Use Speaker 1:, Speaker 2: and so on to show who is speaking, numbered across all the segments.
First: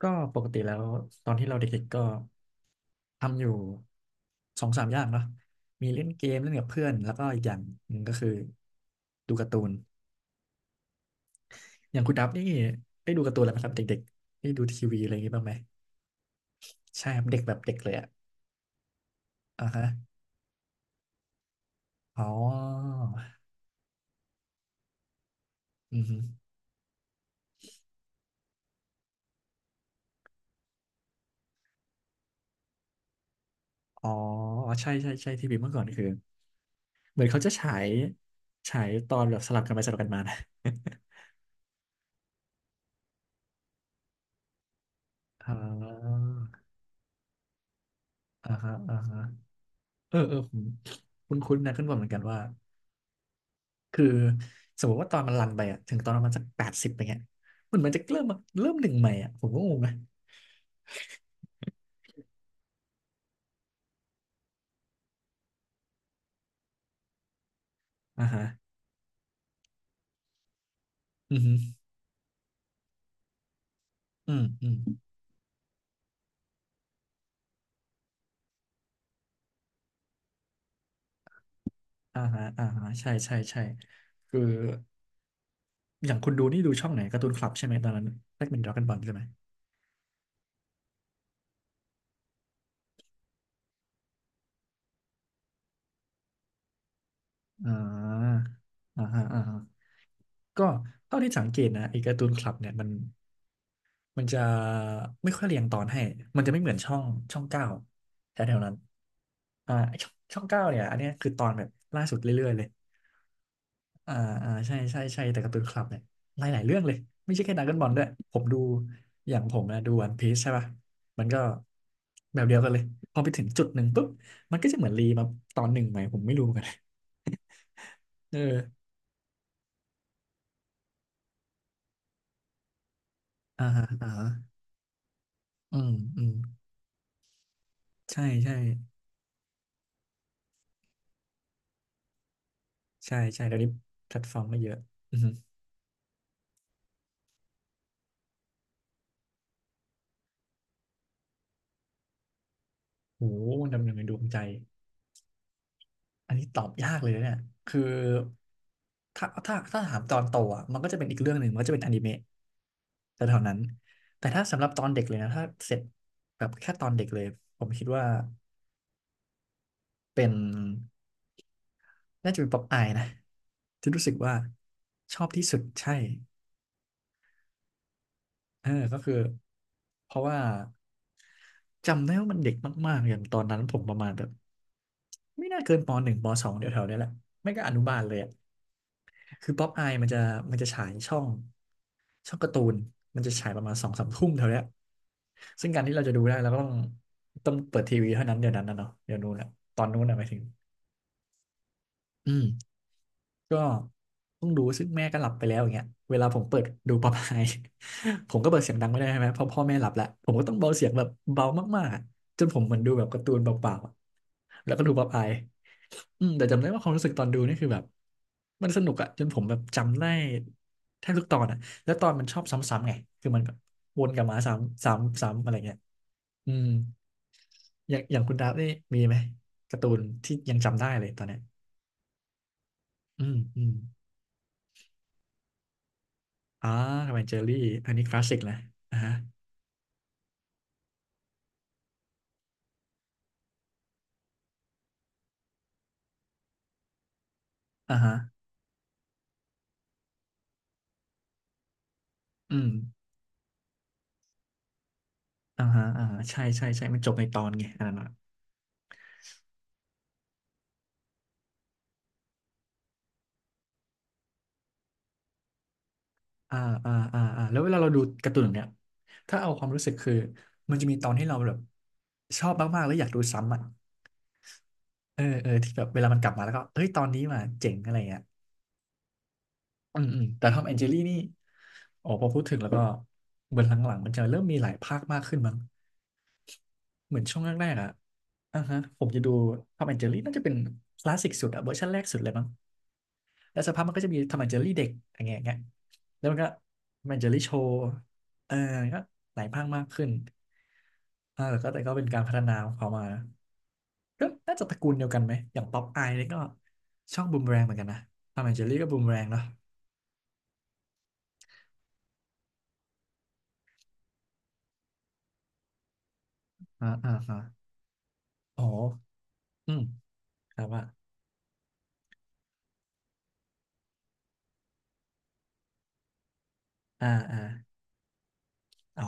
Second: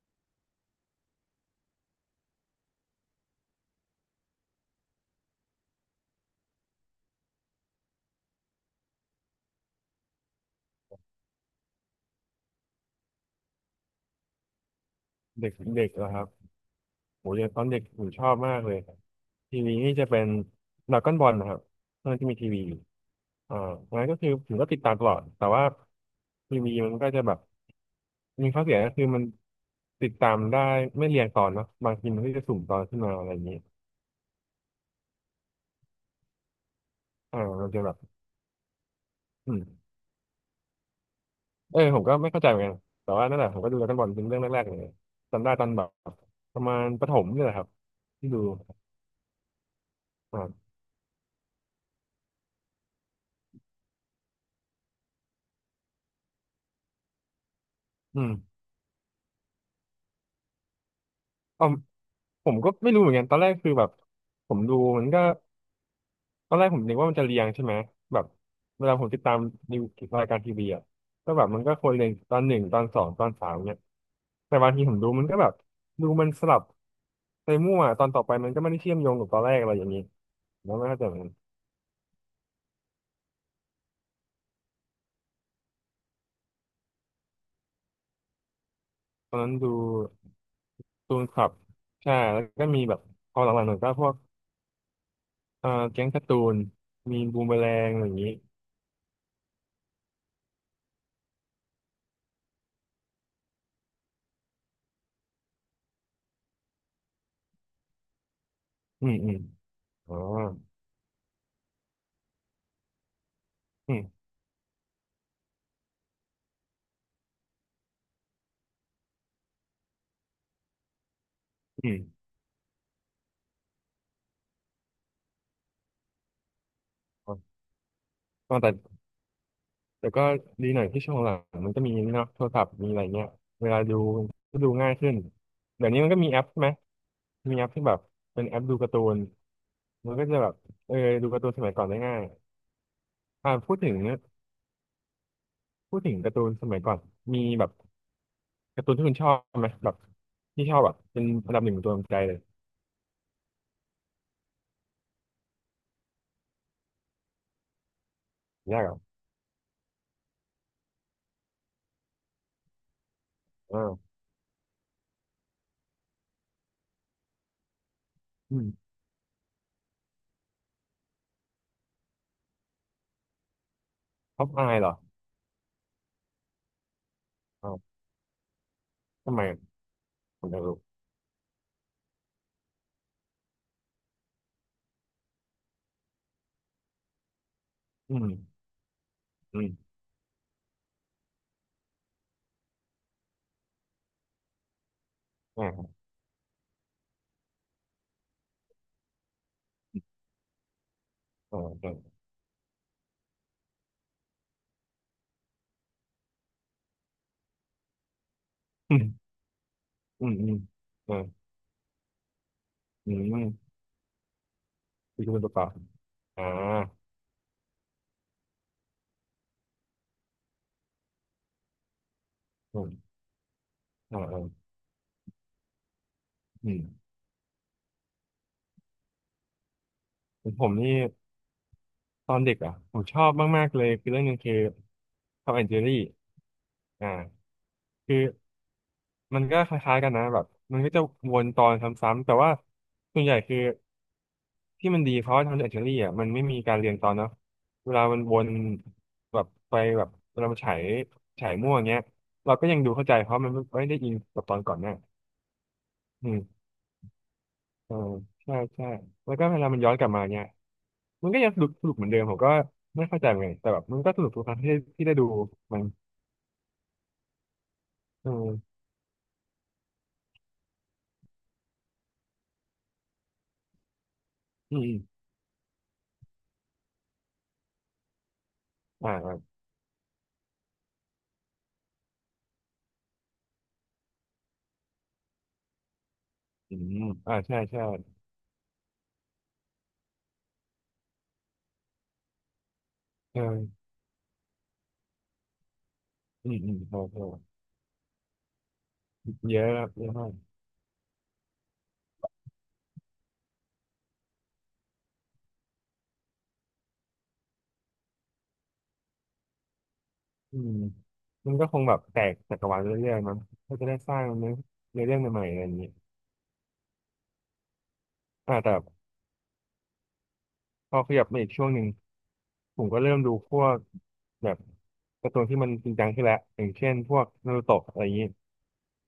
Speaker 1: ก็ปกติแล้วตอนที่เราเด็กๆก็ทำอยู่สองสามอย่างเนาะมีเล่นเกมเล่นกับเพื่อนแล้วก็อีกอย่างหนึ่งก็คือดูการ์ตูนอย่างคุณดับนี่ได้ดูการ์ตูนอะไรไหมครับเด็กๆได้ดูทีวีอะไรอย่างงี้บ้าง
Speaker 2: เด็
Speaker 1: ไหม
Speaker 2: กเด็กเหรอครับ
Speaker 1: ใช่ครั
Speaker 2: โห
Speaker 1: บเด็ก
Speaker 2: ยั
Speaker 1: แบ
Speaker 2: ง
Speaker 1: บ
Speaker 2: ตอน
Speaker 1: เด็ก
Speaker 2: เด็ก
Speaker 1: เลย
Speaker 2: ผ
Speaker 1: อะ
Speaker 2: มชอบมากเลยที
Speaker 1: อ่า
Speaker 2: วี
Speaker 1: ฮะ
Speaker 2: นี่จะเป็นดราก้อนบอลนะครับเนื่อน
Speaker 1: อ๋อ
Speaker 2: ที่มีทีวีอ่างั้นก็คือผมก็ติดตามตลอดแต่ว่า
Speaker 1: อือฮึ
Speaker 2: ทีวีมันก็จะแบบมีข้อเสียก็คือมันติดตามได้ไม่เรียงตอนเนาะบางทีมันก็จะสุ่มตอนขึ้นมาอะไรอย่างนี้
Speaker 1: อ๋อใช่ใช่ใช่ทีวีเมื่อก่อนคือเหมือนเขาจะ
Speaker 2: มั
Speaker 1: ฉา
Speaker 2: นจะ
Speaker 1: ย
Speaker 2: แบบ
Speaker 1: ฉายตอนแบบส
Speaker 2: อื
Speaker 1: ลับกันไป
Speaker 2: ม
Speaker 1: สลับกันมานะ
Speaker 2: เออผมก็ไม่เข้าใจเหมือนกันแต่ว่านั่นแหละผมก็ดูดราก้อนบอลเป็นเรื่องแรกๆเลย จำ
Speaker 1: อ่
Speaker 2: ได้ตอนแบบ
Speaker 1: า
Speaker 2: ประมาณประถมเนี่ยแหละครับที่ดู
Speaker 1: อ่าฮะอ่าฮะเออเออ
Speaker 2: อ่า
Speaker 1: ผมคุ้นๆนะขึ้นบนเหมือนกันว่า คือสมมติว่าตอนมันรันไปอะถึงตอนประมาณสัก80ไปเงี้ยเหมือนมันจะ
Speaker 2: อื
Speaker 1: เริ่ม
Speaker 2: ม
Speaker 1: มาเริ่มหนึ่งใหม่อะผมก็งงนะ
Speaker 2: อ๋อ ผมก็ไม่รู้เหมือนกันตอนแรกคือแบบผมดูมันก็ตอนแรกผมนึกว่ามันจะเรียงใช่ไหมแบบ
Speaker 1: อ่าฮะ
Speaker 2: เวลาผมติดตามนิวรายการทีวีอ่ะก็
Speaker 1: อือ
Speaker 2: แบบ
Speaker 1: ฮึ
Speaker 2: มันก็คนเรียงตอนหนึ่งตอนสองตอนสามเนี่ย
Speaker 1: อืม
Speaker 2: แต่
Speaker 1: อื
Speaker 2: บาง
Speaker 1: ม
Speaker 2: ทีผมดูมันก็แบบดูมันสลับไปมั่วตอนต่อไปมันก็ไม่ได้เชื่อมโยงกับตอนแรกอะไรอย่างนี้แล้วไม่เข้าใจเหมือนกัน
Speaker 1: อ่าฮะอ่าฮะใช่ใช่ใช่คืออย่างคุณดูนี่ดูช่องไหนการ์ตูนคลับใช่ไหมตอนนั้นแรกเป็นดราก้อนบอลใช่ไหม
Speaker 2: ตอนนั้นดูตูนคลับใช่แล้วก็มีแบบพอหลังๆหน่อยก็พวกแก๊งการ์ตูนมีบูมเมอแร
Speaker 1: อ่า
Speaker 2: งอะไรอย่างนี้
Speaker 1: อ่าฮะอ่าฮะก็เท่าที่สังเกตนะไอ้การ์ตูนคลับเนี่ยมันจะไม่ค่อยเรียงตอนให้มันจะไม่เหมือนช่องช่องเก้าแถวๆนั้น
Speaker 2: อืมอืม
Speaker 1: อ่าไอ้ช่อ
Speaker 2: อ๋
Speaker 1: ง
Speaker 2: อ
Speaker 1: ช่องเก้าเนี่ยอันเนี้ยคือตอนแบบล่าสุดเรื่อยๆเลย
Speaker 2: อื
Speaker 1: อ่า
Speaker 2: ม
Speaker 1: อ่าใช่ใช่ใช่แต่การ์ตูนคลับเนี่ยหลายหลายเรื่องเลยไม่ใช่แค่ดราก้อนบอลด้วยผมดูอย่างผมนะดูวันพีซใช่ป่ะมันก็
Speaker 2: อืม
Speaker 1: แบบเดียวกันเลยพอไปถึงจุดหนึ่งปุ๊บมันก็จะเหมือนรีมาตอนหนึ่งไหมผมไม่รู้เหมือนกัน
Speaker 2: อ๋
Speaker 1: เอ
Speaker 2: อแต่
Speaker 1: อ
Speaker 2: แต่ก็ดีหน่อยที่ช่วงหลังมันก็มีนี่เนาะโทรศัพท์มีอะไรเงี้ย
Speaker 1: อ่า
Speaker 2: เวลา
Speaker 1: ฮะ
Speaker 2: ดู
Speaker 1: อ่าฮะ
Speaker 2: ก็ดูง่ายขึ้น
Speaker 1: อื
Speaker 2: เดี๋ย
Speaker 1: ม
Speaker 2: วนี้มันก็
Speaker 1: อื
Speaker 2: มี
Speaker 1: ม
Speaker 2: แอปใช่ไหมมีแอปที่แบบ
Speaker 1: ใช่
Speaker 2: เป็น
Speaker 1: ใช่
Speaker 2: แอปดูการ์ตูนมันก็จะแบบเออดูการ์ตูนสมัยก่อนได้ง่าย
Speaker 1: ใช่ใช่
Speaker 2: อ่า
Speaker 1: เดี๋ยวนี้
Speaker 2: พูดถึง
Speaker 1: แพลตฟอร์มก็เยอะอือหือ
Speaker 2: พูดถึงการ์ตูนสมัยก่อนมีแบบการ์ตูนที่คุณชอบไหมแบบที่ชอบแบบเป็นอันดับหนึ่งของตัวใจเลย
Speaker 1: โหดำเนินในดวงใจอันนี้ตอบยากเลยนะเนี่ยคือ
Speaker 2: ยากเหรอ
Speaker 1: ถ้าถามตอนโตอ่ะมันก็จะเป็นอีกเรื่องหนึ่งมันก็จะเป็นอนิเมะ แต่เท่านั้น
Speaker 2: อ่า
Speaker 1: แต่ถ้าสำหรับตอนเด็กเลยนะ ถ้าเสร็จแบบแค่ตอนเด็กเลย ผมคิดว่า
Speaker 2: อืม
Speaker 1: เป็นน่าจะเป็นป๊อปอายนะ ที่รู้สึกว่า
Speaker 2: ท็อปอายเหรอ
Speaker 1: ชอบที่สุดใช่
Speaker 2: อ่าว
Speaker 1: เออก็คือ
Speaker 2: ทำไม
Speaker 1: เพราะว่า
Speaker 2: ผมอยากรู้
Speaker 1: จำได้ว่ามันเด็กมาก ๆ อย่างตอนนั้นผมประมาณแบบไม่น่าเกินป.1 ป.2เดี๋ยวแถวๆเนี้ยแหละ ไม่ก็อนุบาลเล
Speaker 2: อื
Speaker 1: ยอะ
Speaker 2: ม
Speaker 1: คือ
Speaker 2: อื
Speaker 1: ป๊อ
Speaker 2: ม
Speaker 1: ปอายมันจะมันจะฉายช่องช่องการ์ตูนมันจะฉายประมาณสองสามทุ่มเท่าเนี้ยซึ่งการที่
Speaker 2: อ่า
Speaker 1: เราจะดูได้เราก็ต้องเปิดทีวีเท่านั้นเดี๋ยวนั้นนะเนาะเดี๋ยวนู้นอะตอนนู้นอะหมายถึง
Speaker 2: อ่าอ่า
Speaker 1: อืมก็ต้องดูซึ่งแม่ก็หลับไปแล้วอย่างเงี้ยเวลาผมเปิดดูป๊อปอาย ผมก็เปิดเสียงดัง
Speaker 2: อื
Speaker 1: ไม่ได้ใช่ไหม
Speaker 2: ม
Speaker 1: เพราะพ่อแม่หลับแล้ว
Speaker 2: อื
Speaker 1: ผ
Speaker 2: ม
Speaker 1: มก็
Speaker 2: อื
Speaker 1: ต้อ
Speaker 2: ม
Speaker 1: งเบาเสียงแบบ
Speaker 2: อ่า
Speaker 1: เบามากๆอะจนผมเหมือนดูแบบ
Speaker 2: อื
Speaker 1: การ์ตูน
Speaker 2: ม
Speaker 1: เบาๆอะแล้วก็ดูป๊อป
Speaker 2: คื
Speaker 1: อา
Speaker 2: อ
Speaker 1: ย
Speaker 2: คุณประกอบ
Speaker 1: อืมแต่
Speaker 2: อ่า
Speaker 1: จำได้ว่าความรู้สึกตอนดูนี่คือแบบมันสนุกอะจนผมแบบจำได้แทบทุกตอนอะแล้วตอนมันชอบ
Speaker 2: อื
Speaker 1: ซ้ำๆไง
Speaker 2: ม
Speaker 1: คือมันแบบวน
Speaker 2: เอ
Speaker 1: ก
Speaker 2: อ
Speaker 1: ลับ
Speaker 2: เอ
Speaker 1: มา
Speaker 2: อ
Speaker 1: ซ้ำซ้ำซ้ำอะไรเงี้ยอืม
Speaker 2: อืม
Speaker 1: อย่างอย่างคุณดาบนี่มีไหมการ์ตูนที่
Speaker 2: ของ
Speaker 1: ยัง
Speaker 2: ผม
Speaker 1: จำได้
Speaker 2: นี่
Speaker 1: เลยตอนเนี้ย
Speaker 2: ตอนเด็กอ่ะผมช
Speaker 1: อื
Speaker 2: อบ
Speaker 1: มอื
Speaker 2: มาก
Speaker 1: ม
Speaker 2: ๆเลยคือเรื่องหนึงคือทอมแอนด์เจอรี่
Speaker 1: อ่า
Speaker 2: อ่า
Speaker 1: ทำไมเจอรี่อันนี้ค
Speaker 2: คือ
Speaker 1: ลาสสิกนะอ่าฮะ
Speaker 2: มันก็คล้ายๆกันนะแบบมันก็จะวนตอนซ้ำๆแต่ว่าส่วนใหญ่คือที่มันดีเพราะว่าทอมแอนด์เจอรี่อ่ะมันไม่มีการเรียงตอนเนาะเว
Speaker 1: อ่า
Speaker 2: ลา
Speaker 1: ฮะ
Speaker 2: มันวนแบบไปแบบเวลามันฉายฉายมั่วอย่างเงี้ยเรา
Speaker 1: อื
Speaker 2: ก็
Speaker 1: ม
Speaker 2: ยังดูเข้าใจเพราะมันไม่ได้อินกับตอนก่อนเนี่ย
Speaker 1: อ่าฮะอ่าฮะใช่ใช่ใช่มันจบในตอนไงอัน
Speaker 2: เอ
Speaker 1: นั้
Speaker 2: อ
Speaker 1: นอะ
Speaker 2: ใช่ใช่แล้วก็เวลามันย้อนกลับมาเนี่ยมันก็ยังสนุกสนุกเหมือนเดิมผมก็ไม่เข้าใจเหมือนกันแต่แบบมันก็สนุกทุกครั้งที่ได้ดูมัน
Speaker 1: อ่าอ่าอ่าอ่าแล้วเวลาเราดู
Speaker 2: เอ
Speaker 1: การ์ตูนแบบ
Speaker 2: อ
Speaker 1: เนี้ยถ้าเอาความรู้สึกคือมันจะมีตอนที่เราแบบชอบมากๆแล้วอยากดูซ้ำอ่ะ
Speaker 2: อืมอม
Speaker 1: เออเออที่แบบเวลามันกลับมาแล้วก็เอ้ยตอนนี้มาเจ๋งอะไรเงี้ย
Speaker 2: อ่าอ่า
Speaker 1: อืมอืมแต่ทอมแอนเจลี่นี่โอ้พอพูดถึงแล้วก็เหมือนหลังๆมันจะเริ่มมีหลายภาคมากขึ้นมั้ง
Speaker 2: อืม
Speaker 1: เหมือน
Speaker 2: อ่า
Speaker 1: ช่วงแร
Speaker 2: ใช่
Speaker 1: กๆ
Speaker 2: ใช่
Speaker 1: อ่ะอ่าฮะผมจะดูทอมแอนเจลี่น่าจะเป็นคลาสสิกสุดอะเวอร์ชันแรกสุดเลยมั้งแล้วสัก
Speaker 2: เออ
Speaker 1: พักมันก็จะมีทอมแอนเจลี่เด็กอย่างเงี้ยอย่างเงี้ยแล้วมันก็
Speaker 2: อื
Speaker 1: ท
Speaker 2: มอืมใช่
Speaker 1: อมแอน
Speaker 2: ใช่
Speaker 1: เจลี่โชว์เออก็หลาย
Speaker 2: เย
Speaker 1: ภาค
Speaker 2: อะค
Speaker 1: มาก
Speaker 2: รับเย
Speaker 1: ขึ้น
Speaker 2: อะมาก
Speaker 1: อ่าแล้วก็แต่ก็เป็นการพัฒนาของเขามา ก็น่าจะตระกูลเดียวกันไหมอย่างป๊อปอายนี่ก็ช่องบูมแรงเหมือนกันนะทอมแอนเจอรี่ก็บูมแรงเนาะ
Speaker 2: อืมมันก็คงแบบแตกจักรวาลเรื่อยๆมั้งก็จะได้สร้างเนื้อเนื้อเรื่องใหม่ๆอะไรอย่างนี้
Speaker 1: อ่าอ่าอ่า
Speaker 2: อ่า
Speaker 1: โอ้
Speaker 2: แต่
Speaker 1: โหอืมครับว่า
Speaker 2: พอขยับมาอีกช่วงหนึ่งผมก็เริ่มดูพวกแบบการ์ตูนที่มันจริงจังขึ้นแล้วอย่างเช่น
Speaker 1: อ่า
Speaker 2: พวก
Speaker 1: อ่า
Speaker 2: นารูโตะอะไรอย่างนี้
Speaker 1: อ๋อ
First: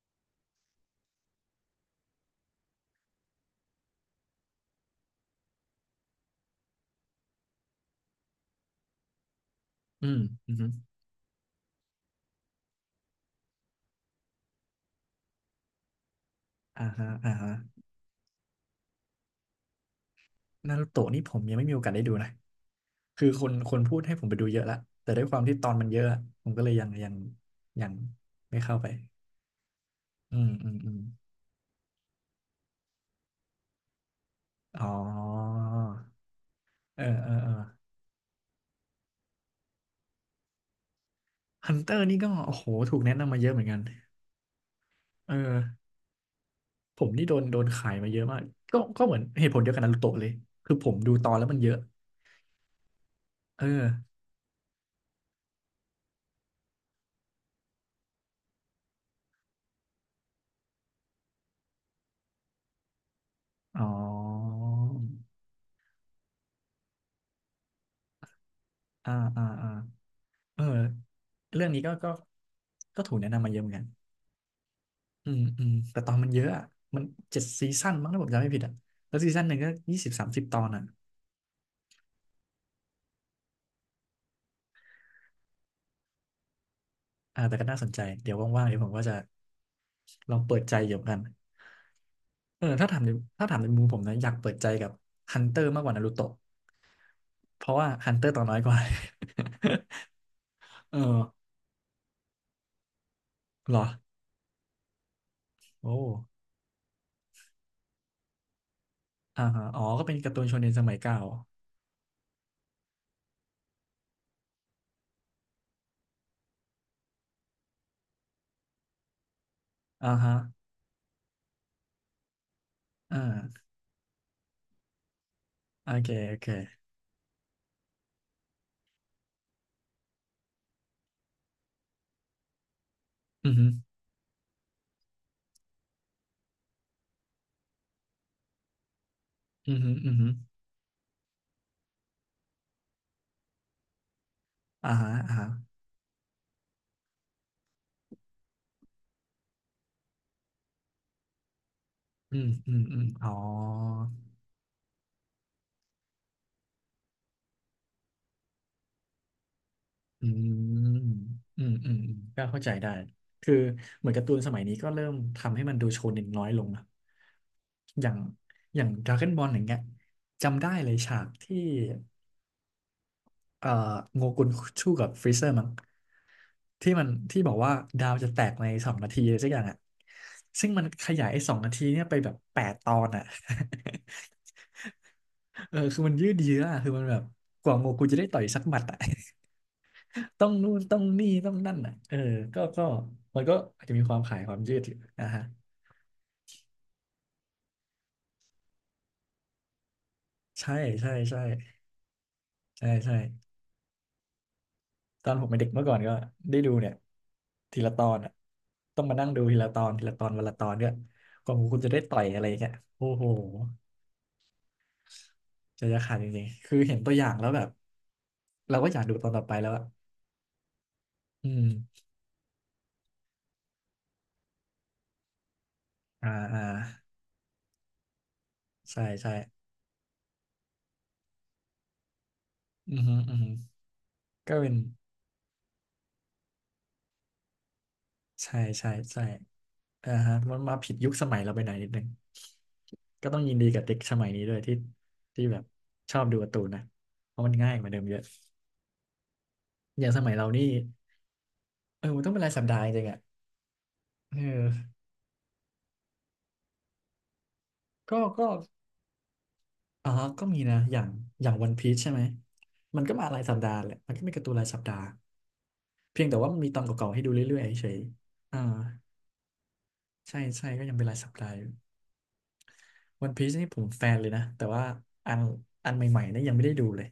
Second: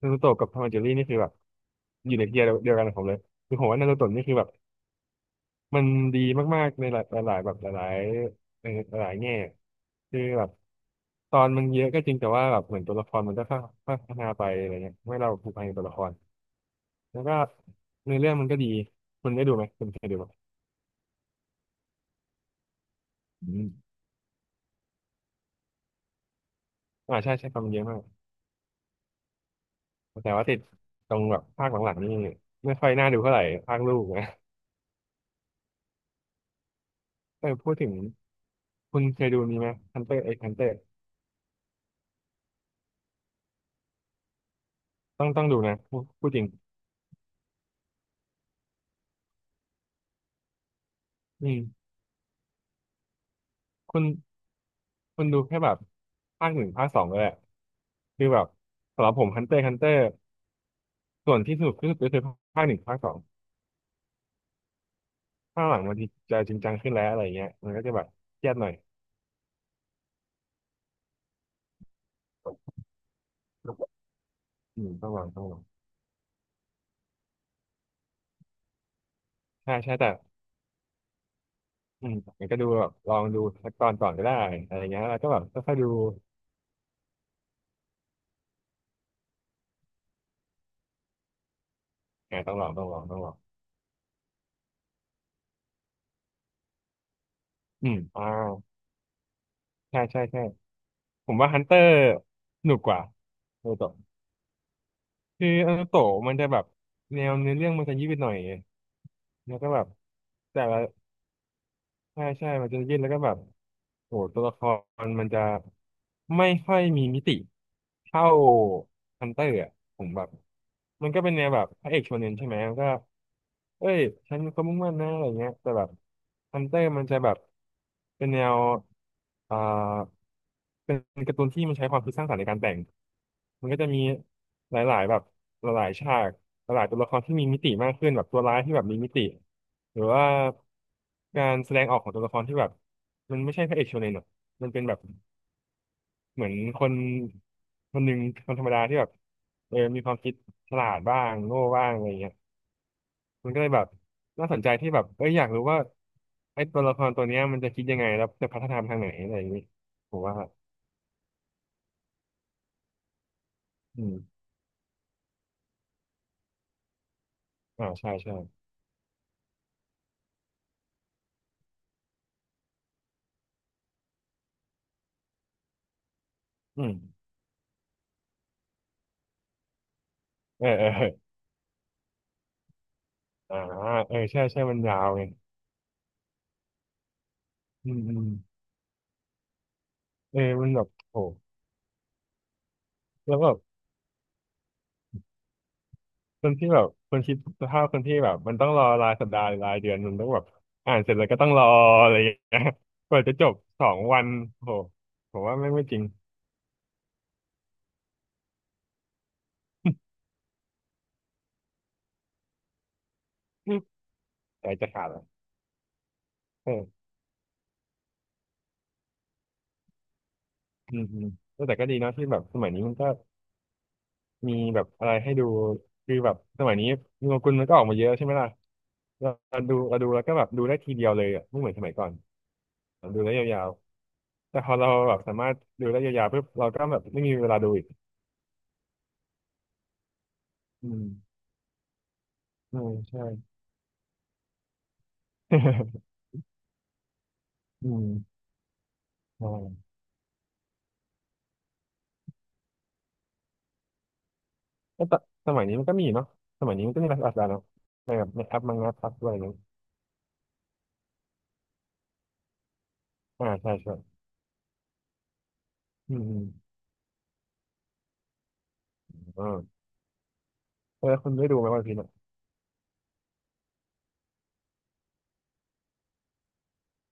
Speaker 2: นารูโตะกับทอมแอนด์เจอรี่นี่คือแบบอยู่ในเทียร์เดียวกันของผมเลยคือผมว่านารูโตะนี่คือแบบมันดีมากๆในหลายหลายแบบหลายๆหลายแง่
Speaker 1: อื
Speaker 2: คื
Speaker 1: ม
Speaker 2: อแบบ
Speaker 1: อืมอม
Speaker 2: ตอนมันเยอะก็จริงแต่ว่าแบบเหมือนตัวละครมันก็ค่อยๆพัฒนาไปอะไรเงี้ยไม่ให้เราผูกพันกับตัวละคร
Speaker 1: อ่าฮะ
Speaker 2: แล้ว
Speaker 1: อ่า
Speaker 2: ก็
Speaker 1: ฮะ
Speaker 2: ในอเรื่องมันก็ดีคุณได้ดูไหมคุณเคยดูไหม
Speaker 1: นารูโตะนี่ผมยังไม่มีโอกาสได้ดูนะคือค
Speaker 2: อื
Speaker 1: น
Speaker 2: ม
Speaker 1: คนพูดให้ผมไปดูเยอะละแต่ด้วยความที่ตอนมันเยอะอะผมก็เลยยังยัง
Speaker 2: อ่าใช่ใช่ความเยอะ
Speaker 1: ยัง
Speaker 2: มาก
Speaker 1: ไม่เข้าไป
Speaker 2: แต่
Speaker 1: อื
Speaker 2: ว่า
Speaker 1: ม
Speaker 2: ติด
Speaker 1: อืมอืม
Speaker 2: ตรงแบบภาคหลังๆนี่ไม่ค่อยน่าดูเท่าไหร่ภาคลูกนะ
Speaker 1: อ๋อเออเออ
Speaker 2: แต่
Speaker 1: เออ
Speaker 2: พูดถึงคุณเคยดูนี้ไหมฮันเตอร์เอ็กฮันเตอร์
Speaker 1: ฮันเตอร์นี่ก็โอ้โหถูกแนะนำมาเยอะเหมือนกัน
Speaker 2: ต้อง
Speaker 1: เอ
Speaker 2: ต้องดูนะ
Speaker 1: อ
Speaker 2: พูดจริง
Speaker 1: ผมนี่โดนขายมาเยอะมาก ก็เหมือนเหตุผลเดียวกันนารูโตะเลย คือผมดูตอนแล้
Speaker 2: อื
Speaker 1: วมันเยอะ
Speaker 2: ม
Speaker 1: เอ
Speaker 2: คุณ
Speaker 1: อ
Speaker 2: คุณดูแค่แบบภาคหนึ่งภาคสองก็แหละคือแบบสำหรับผมฮันเตอร์ฮันเตอร์ส่วนที่สนุกที่สุดก็คือภาคหนึ่งภาคสอง
Speaker 1: อ๋อ
Speaker 2: ภาคหลังมันจะจริงจังขึ้นแล้วอะไรเงี้ยมันก็จะแบบเครียดหน่อย
Speaker 1: อ่าอ่าอ่าเออเรื่องนี้ก็ถูกแนะนำมาเยอะเหมือนกัน
Speaker 2: อืมต้องลองต้องลอง
Speaker 1: แต่ตอนมันเยอะอะมัน7 ซีซั่นมั้งถ้าผมจำไม่ผิดอ่ะแล้วซีซั่นหนึ่งก็
Speaker 2: ใช่ใช่
Speaker 1: ยี่สิ
Speaker 2: แต่
Speaker 1: บสามสิบตอนอ่ะ
Speaker 2: อืมมันก็ดูแบบลองดูสักตอนก่อนก็ได้อะไรเงี้ยแล้วก็แบบค่อยๆดู
Speaker 1: อ่าแต่ก็น่าสนใจเดี๋ยวว่างๆเดี๋ยวผมก็จะลองเปิดใจเกี่ยวกัน
Speaker 2: อ่าต้อง
Speaker 1: เอ
Speaker 2: ล
Speaker 1: อ
Speaker 2: องต้อ
Speaker 1: ถ้า
Speaker 2: งล
Speaker 1: ถา
Speaker 2: อ
Speaker 1: ม
Speaker 2: ง
Speaker 1: ใน
Speaker 2: ต้องลอง
Speaker 1: ถ้าถามในมุมผมนะอยากเปิดใจกับฮันเตอร์มากกว่านารูโตะเพราะ
Speaker 2: อื
Speaker 1: ว่า
Speaker 2: ม
Speaker 1: ฮันเต
Speaker 2: อ่า
Speaker 1: อร์ตัวน้อยกว่า
Speaker 2: ใช่ใช่ใช่
Speaker 1: เออ
Speaker 2: ผมว่าฮันเตอร์สนุกกว่าโด
Speaker 1: เหร
Speaker 2: โต
Speaker 1: อ
Speaker 2: คืออนา
Speaker 1: โอ้
Speaker 2: โตะมันจะแบบแนวเนื้อเรื่องมันจะยืดหน่อย
Speaker 1: อ่า
Speaker 2: แล้ว
Speaker 1: ฮะ
Speaker 2: ก็
Speaker 1: อ๋
Speaker 2: แบ
Speaker 1: อ
Speaker 2: บ
Speaker 1: ก็เป็นการ์ตูนโช
Speaker 2: แต่
Speaker 1: เนน
Speaker 2: ละ
Speaker 1: สมัยเก่า
Speaker 2: ใช่ใช่ มันจะยืดแล้วก็แบบโอ้ตัวละครมันจะไม่ค่อยมีมิติเท่าฮันเตอร์อะผ
Speaker 1: อ่า
Speaker 2: มแบบ
Speaker 1: ฮะ
Speaker 2: มันก็เป็นแนวแบบพระเอกโชเนนใช่ไหมมันก็
Speaker 1: อ่า
Speaker 2: เอ้ยฉันก็มุ่งมั่นนะอะไรเงี้ยแต่แบ
Speaker 1: โอ
Speaker 2: บ
Speaker 1: เคโอเค
Speaker 2: ฮันเตอร์มันจะแบบเป็นแนวอ่าเป็นการ์ตูนที่มันใช้ความคิดสร้างสรรค์ในการแต่ง
Speaker 1: อือ
Speaker 2: มั
Speaker 1: ฮึ
Speaker 2: นก็จะมีหลายๆแบบหลายๆฉากหลายๆตัวละครที่มีมิติมากขึ้นแบบตัวร้ายที่แบบมีมิติ
Speaker 1: อือฮึ
Speaker 2: หรือ
Speaker 1: อือ
Speaker 2: ว่า
Speaker 1: ฮึ
Speaker 2: การแสดงออกของตัวละครที่แบบมันไม่ใช่พระเอกโชเนนหรอกมันเป็น
Speaker 1: อ่า
Speaker 2: แบบ
Speaker 1: ฮะอ่าฮะ
Speaker 2: เหมือนคนคนหนึ่งคนธรรมดาที่แบบเออมีความคิดฉลาดบ้างโง่บ้างอะไรเงี้ย
Speaker 1: อืมอืมอืมอ๋อ
Speaker 2: มันก็เลยแบบน่าสนใจที่แบบเอ้ยอยากรู้ว่าไอ้ตัวละครตัวเนี้ยมันจะคิดยังไงแล้วจะพัฒนาไปทางไหนอะไรอย่างนี้ผม
Speaker 1: อื
Speaker 2: ว่า
Speaker 1: มอืม อืม อืม ก็เข้าใจได้ คือ
Speaker 2: อื
Speaker 1: เหมือน
Speaker 2: ม
Speaker 1: การ์ตูนสมัยนี้ก็เริ่มทำให้มันดูโชเน็นน้อยลงนะ
Speaker 2: อ่า
Speaker 1: อ
Speaker 2: ใช่
Speaker 1: ย่าง
Speaker 2: ใช่
Speaker 1: ดราก้อนบอลอย่างเงี้ยจำได้เลยฉากที่เอ่อโงกุนชู่กับฟรีเซอร์มั้ง
Speaker 2: อื
Speaker 1: ที่
Speaker 2: ม
Speaker 1: มันที่บอกว่าดาวจะแตกในสองนาทีอะไรสักอย่างอ่ะ
Speaker 2: เอ
Speaker 1: ซึ่
Speaker 2: อ
Speaker 1: งมั
Speaker 2: เอ
Speaker 1: น
Speaker 2: อเอ
Speaker 1: ข
Speaker 2: อ
Speaker 1: ยายไอ้สองนาทีเนี่ยไปแบบ8 ตอนอ่ะ
Speaker 2: อ่าเออใช่ใช่มันยาวไง
Speaker 1: เออคือมันยืดเยื้ออะคือมันแบบกว่าโง
Speaker 2: อืม
Speaker 1: กุน
Speaker 2: อื
Speaker 1: จะได้
Speaker 2: ม
Speaker 1: ต่อยสักหมัดอ่ะ
Speaker 2: เออ
Speaker 1: ต้อง
Speaker 2: มั
Speaker 1: นู่
Speaker 2: น
Speaker 1: น
Speaker 2: แบบ
Speaker 1: ต้อง
Speaker 2: โห
Speaker 1: นี่ต้องนั่นอ่ะเออก็
Speaker 2: แล้ว
Speaker 1: มัน
Speaker 2: แบ
Speaker 1: ก็
Speaker 2: บ
Speaker 1: อาจจะมีความขายความยืดอยู่นะฮะ
Speaker 2: คนที่แบบคนคิดสภาพคนที่แบบมันต้องรอรายสัปดาห์หรือรายเดือนมันต้องแบบ
Speaker 1: ใช่
Speaker 2: อ่านเส
Speaker 1: ใช่
Speaker 2: ร็จแล้วก็
Speaker 1: ใช่
Speaker 2: ต้องรออะไรอย่างเงี้ย
Speaker 1: ใช่
Speaker 2: ก
Speaker 1: ใช่
Speaker 2: ว่าจะจบสองวันโห
Speaker 1: ตอน
Speaker 2: ผ
Speaker 1: ผ
Speaker 2: ม
Speaker 1: ม
Speaker 2: ว่า
Speaker 1: เป็นเด็
Speaker 2: ไม่
Speaker 1: ก
Speaker 2: ง
Speaker 1: เมื่
Speaker 2: ไม่
Speaker 1: อก่อ
Speaker 2: จ
Speaker 1: น
Speaker 2: ริง
Speaker 1: ก็ได้ดูเนี่ยทีละตอนอ่ะต้องมานั่งดูทีละตอนทีละตอนวันละตอนเนี่ยกว่าคุณจะได้ต่อยอะไรเงี้ยโอ้โห
Speaker 2: ใจจะขาดแล้ว
Speaker 1: ใจจะขาดจริงๆ
Speaker 2: เอ
Speaker 1: คือเห็น
Speaker 2: อ
Speaker 1: ตัวอย่างแล้วแบบเราก็อยากดูตอนต่อไปแล้วอะ
Speaker 2: อืมอืม
Speaker 1: อื
Speaker 2: แต่ก็ดี
Speaker 1: ม
Speaker 2: เนาะที่แบบสมัยนี้มันก็มีแบบอะไรให้ดูคือ
Speaker 1: อ่า
Speaker 2: แบบ
Speaker 1: อ่า
Speaker 2: สมัยนี้มีโงกุลมันก็ออกมาเยอะใช่ไหมล่ะ
Speaker 1: ใช่
Speaker 2: เรา
Speaker 1: ใช่
Speaker 2: เราดูเราดูแล้วก็แบบดูได้ทีเดียวเลยอ่ะไม่เหมือนสมัยก่อน
Speaker 1: อือ
Speaker 2: เรา
Speaker 1: ฮึ
Speaker 2: ดูได้
Speaker 1: อือฮึ
Speaker 2: ยาวๆ
Speaker 1: ก็
Speaker 2: แต่พ
Speaker 1: เป็
Speaker 2: อ
Speaker 1: น
Speaker 2: เราแบบสามารถดูได้ยาวๆปุ๊บเราก็แบบไม่มีเวลาดูอีก
Speaker 1: ใช่ใช่ใช่ อ่าฮะมันมา
Speaker 2: อื
Speaker 1: ผิด
Speaker 2: ม
Speaker 1: ยุคสมัยเราไปหน่อยนิดนึง
Speaker 2: อืมใช่
Speaker 1: ก็ต้องยินดีกับเด็กสมัยนี้ด้วยที่ที่แบบชอบดูการ์ตูนนะเพราะมันง่ายก
Speaker 2: อื
Speaker 1: ว่าเดิม
Speaker 2: ม
Speaker 1: เยอะ
Speaker 2: ใช่
Speaker 1: อย่างสมัยเรานี่เออมันต้องเป็นรายสัปดาห์จริงๆอ่ะเออ
Speaker 2: ก็ตสมัยนี้มันก็มีเนาะสมัยนี้มันก็มีภาษานอางกฤเนาะใน
Speaker 1: ก็
Speaker 2: แบบใน
Speaker 1: ก็
Speaker 2: แอปมังงะพับอะไรอย่างเงี้ย
Speaker 1: อ๋อก็มีนะอย่างวันพีชใช่ไหมมันก็มาราย
Speaker 2: อ่า
Speaker 1: สัปดา
Speaker 2: ใช่
Speaker 1: ห์แห
Speaker 2: ใช่
Speaker 1: ละมันก็มีการ์ตูนรายสัปดาห์
Speaker 2: อื
Speaker 1: เพี
Speaker 2: ม
Speaker 1: ยง
Speaker 2: อื
Speaker 1: แต่
Speaker 2: ม
Speaker 1: ว่ามันมีตอนเก่าๆให้ดูเรื่อยๆเฉยๆอ่า
Speaker 2: อ่า
Speaker 1: ใช่ใช่ก็ยังเป็นรา
Speaker 2: แล้
Speaker 1: ย
Speaker 2: ว
Speaker 1: สั
Speaker 2: คุ
Speaker 1: ป
Speaker 2: ณได้
Speaker 1: ดาห์
Speaker 2: ดู
Speaker 1: อ
Speaker 2: ไหม
Speaker 1: ยู่
Speaker 2: วันพีซอ่ะ
Speaker 1: วันพีชนี่ผมแฟนเลยนะแต่ว่าอันอันใหม่ๆนี่ยังไม่ได้ดูเลย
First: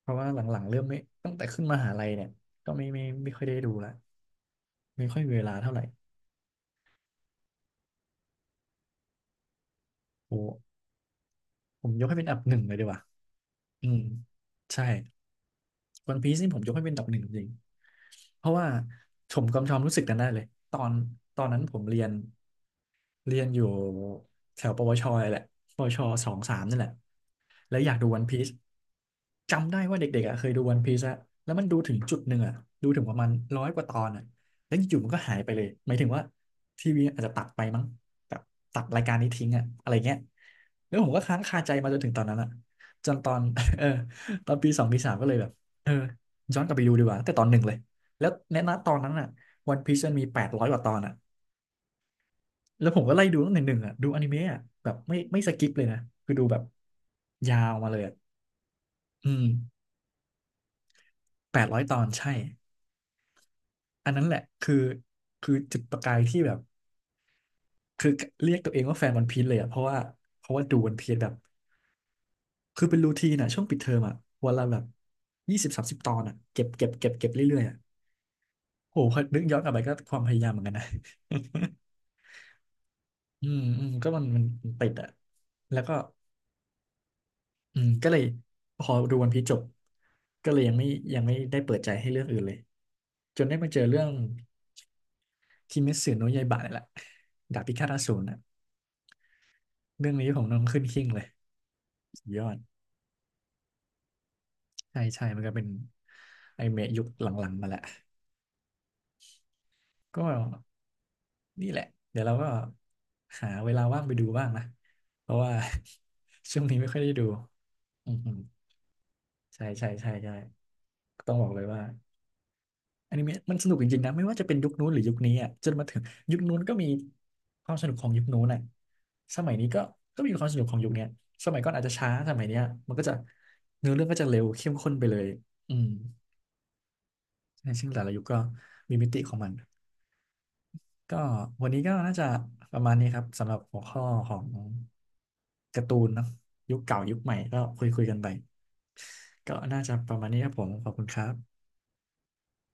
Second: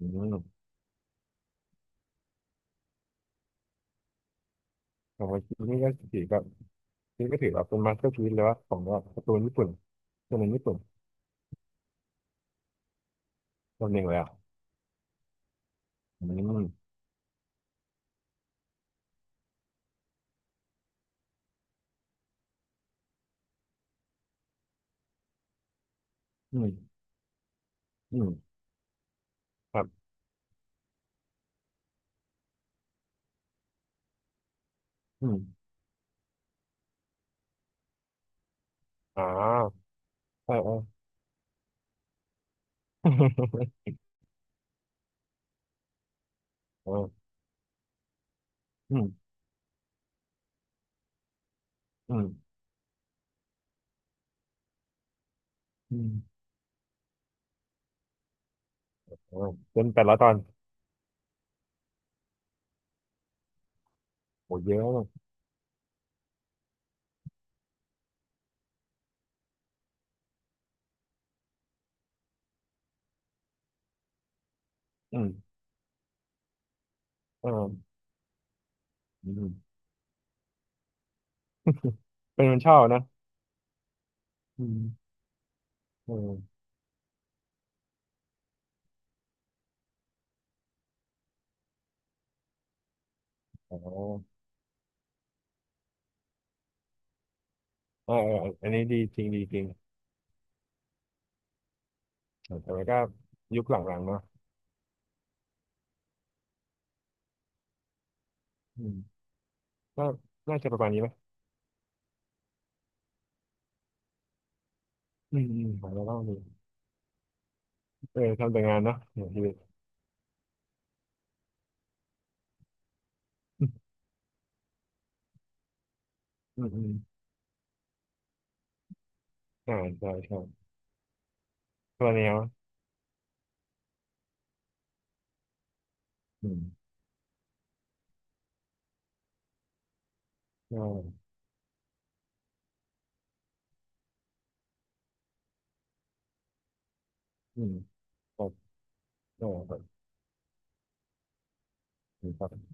Speaker 2: อื
Speaker 1: เพราะว่าห
Speaker 2: ม
Speaker 1: ลังๆเริ่มไม่ตั้งแต่ขึ้นมหาลัยเนี่ยก็ไม่ค่อยได้ดูละไม่ค่
Speaker 2: ข
Speaker 1: อย
Speaker 2: อง
Speaker 1: มี
Speaker 2: วัน
Speaker 1: เว
Speaker 2: พี
Speaker 1: ลา
Speaker 2: ซ
Speaker 1: เท่าไห
Speaker 2: นี่
Speaker 1: ร่
Speaker 2: ก็ถือแบบนี่ก็ถือแบบเป็นมาสเตอร์พีซเลยว่าของแบบการ์ตูนญี่ปุ่น
Speaker 1: โอ
Speaker 2: ตัวหนึ่งญี่ปุ่
Speaker 1: ้
Speaker 2: น
Speaker 1: ผมยกให้เป็นอันดับหนึ่งเลยดีกว่า
Speaker 2: ตั
Speaker 1: อื
Speaker 2: วห
Speaker 1: ม
Speaker 2: นึ่งเลยอ่ะ
Speaker 1: ใช่วัน
Speaker 2: อื
Speaker 1: พีซนี่ผมยกให้
Speaker 2: ม
Speaker 1: เป็นอันดับหนึ่งจริงๆเพราะว่าผมกำชอมรู้สึกกันได้เลยตอนตอนนั้นผมเรียน เรียนอยู่แถวปวชเลยแหละปวชสองสา
Speaker 2: อื
Speaker 1: ม
Speaker 2: ม
Speaker 1: นั่นแหละแล้วอยากดู
Speaker 2: อื
Speaker 1: วัน
Speaker 2: ม
Speaker 1: พีซจำ
Speaker 2: ค
Speaker 1: ได้
Speaker 2: รั
Speaker 1: ว่า
Speaker 2: บ
Speaker 1: เด็กๆอะเคยดูวันพีซอะแล้วมันดูถึงจุดหนึ่งอะดูถึงประมาณร้อยกว่าตอนอะแล้วอยู่ๆมันก็
Speaker 2: อื
Speaker 1: หายไปเล
Speaker 2: ม
Speaker 1: ยหมายถึงว่าทีวีอาจจะตัดไปมั้งแบบตัดรายการ
Speaker 2: อ่
Speaker 1: นี้ทิ้งอะ
Speaker 2: า
Speaker 1: อะไรเงี้ย
Speaker 2: ใช่เออ
Speaker 1: แล้ว ผมก็ค้างคาใจมาจนถึงตอนนั้นอะจนตอน เออตอนปีสองปีสามก็เลยแบบเออย้อนกลับไป
Speaker 2: เอ
Speaker 1: ดูดีก
Speaker 2: อ
Speaker 1: ว่าตั้งแต่ตอนหนึ่งเลยแล้วในณตอ
Speaker 2: อื
Speaker 1: น
Speaker 2: ม
Speaker 1: นั้นอะวันพีซมันมี800 กว่าตอนอะ
Speaker 2: อืม
Speaker 1: แล้วผมก็ไล่ดูตั้งแต่หนึ่งอ่ะดูอนิเมะอ่ะแบบไม่สกิปเลย
Speaker 2: อื
Speaker 1: นะ
Speaker 2: ม
Speaker 1: คือดูแบบยาวมาเลยอะอื
Speaker 2: เอ
Speaker 1: ม
Speaker 2: อเป็นแปดละตอน
Speaker 1: 800 ตอนใช่อันนั้นแหละ
Speaker 2: โหเย
Speaker 1: คือ
Speaker 2: อะมาก
Speaker 1: คือจุดประกายที่แบบคือเรียกตัวเองว่าแฟนวันพีซเลยอ่ะเพราะว่าดูวันพีซแบบคือเป็นรูทีนอ่ะช่วงปิดเทอมอ่ะวันละแบบ
Speaker 2: อืม
Speaker 1: ยี่สิบสามสิบตอนอ่ะเก็บเก็บเก็บเก็บ
Speaker 2: เอ
Speaker 1: เรื่อ
Speaker 2: อ
Speaker 1: ยๆอ่ะโหพอ
Speaker 2: อื
Speaker 1: นึก
Speaker 2: ม
Speaker 1: ย้อนกลับไปก็ความพยายามเหมือนกันนะ
Speaker 2: เป็นคนชอบนะ
Speaker 1: อืมอืมก็มันมัน
Speaker 2: อื
Speaker 1: มัน
Speaker 2: ม
Speaker 1: ติดอ่ะแล้วก็
Speaker 2: เออ
Speaker 1: อืมก็เลยพอดูวันพีซจบก็เลยยังไม่ได้เปิดใจให้เรื่องอื่นเลยจนได้มา
Speaker 2: อ๋
Speaker 1: เจ
Speaker 2: อ
Speaker 1: อเรื่องคิเมสึโนะยาอิบะนี่แหละดาบพิฆาตอสูรนะ
Speaker 2: ออันนี้ดีจริงดีจริง
Speaker 1: เรื่องนี้ของน้องขึ้นหิ้งเลยสุดยอด
Speaker 2: แต่ว่าก็ยุคหลังๆเนาะ
Speaker 1: ใช่ใช่มันก็เป็นไอนิเมะยุคหลังๆมาแหละ
Speaker 2: อืมก็
Speaker 1: ก็
Speaker 2: น่าจะประมาณนี้ไหม
Speaker 1: นี่แหละเดี๋ยวเราก็หาเวลาว่างไปดูบ้างนะเพ
Speaker 2: อื
Speaker 1: ราะ
Speaker 2: ม
Speaker 1: ว่า
Speaker 2: อืมของเราเล่าดี
Speaker 1: ช่วงนี้ไม่ค่อยได้ดูอื
Speaker 2: เออ
Speaker 1: ม
Speaker 2: ทำแต่งานเนาะเนี่ยชีวิ
Speaker 1: ๆ
Speaker 2: ต
Speaker 1: ใช่ใช่ใช่ใช่ต้องบอกเลยว่า อนิเมะมันส
Speaker 2: อ
Speaker 1: นุกจริงๆนะไม่ว่าจะเป็นยุคนู้นหรือยุคนี้อ่ะจนมาถึงยุคนู้น
Speaker 2: ืม
Speaker 1: ก็
Speaker 2: อื
Speaker 1: มี
Speaker 2: ม
Speaker 1: ความสนุกของยุคนู้นอ่ะสมัยนี้
Speaker 2: อ่า
Speaker 1: ก็
Speaker 2: ใช่
Speaker 1: ก็มี
Speaker 2: ใช่
Speaker 1: ความสนุกของยุคเนี้ยสมัยก่อนอาจจะ
Speaker 2: ตั่
Speaker 1: ช้า
Speaker 2: แน
Speaker 1: ส
Speaker 2: ว
Speaker 1: มัยเนี้ยมันก็จะเนื้อเรื่องก็จะเร็วเข้มข้นไปเลยอืม
Speaker 2: อืม
Speaker 1: ใช่ซึ่งแต่ละยุคก็มีมิติของมัน
Speaker 2: อ่่
Speaker 1: ก็วันนี้ก็น่าจะประมาณนี้ครับสำหรับหัวข้อของการ์ตูนเนาะยุคเก่ายุคใหม่ก็
Speaker 2: อืม
Speaker 1: คุยคุยกันไป
Speaker 2: ครับเออ
Speaker 1: ก็น่าจะประมาณนี้ครับผมขอบคุณครับ
Speaker 2: ครับ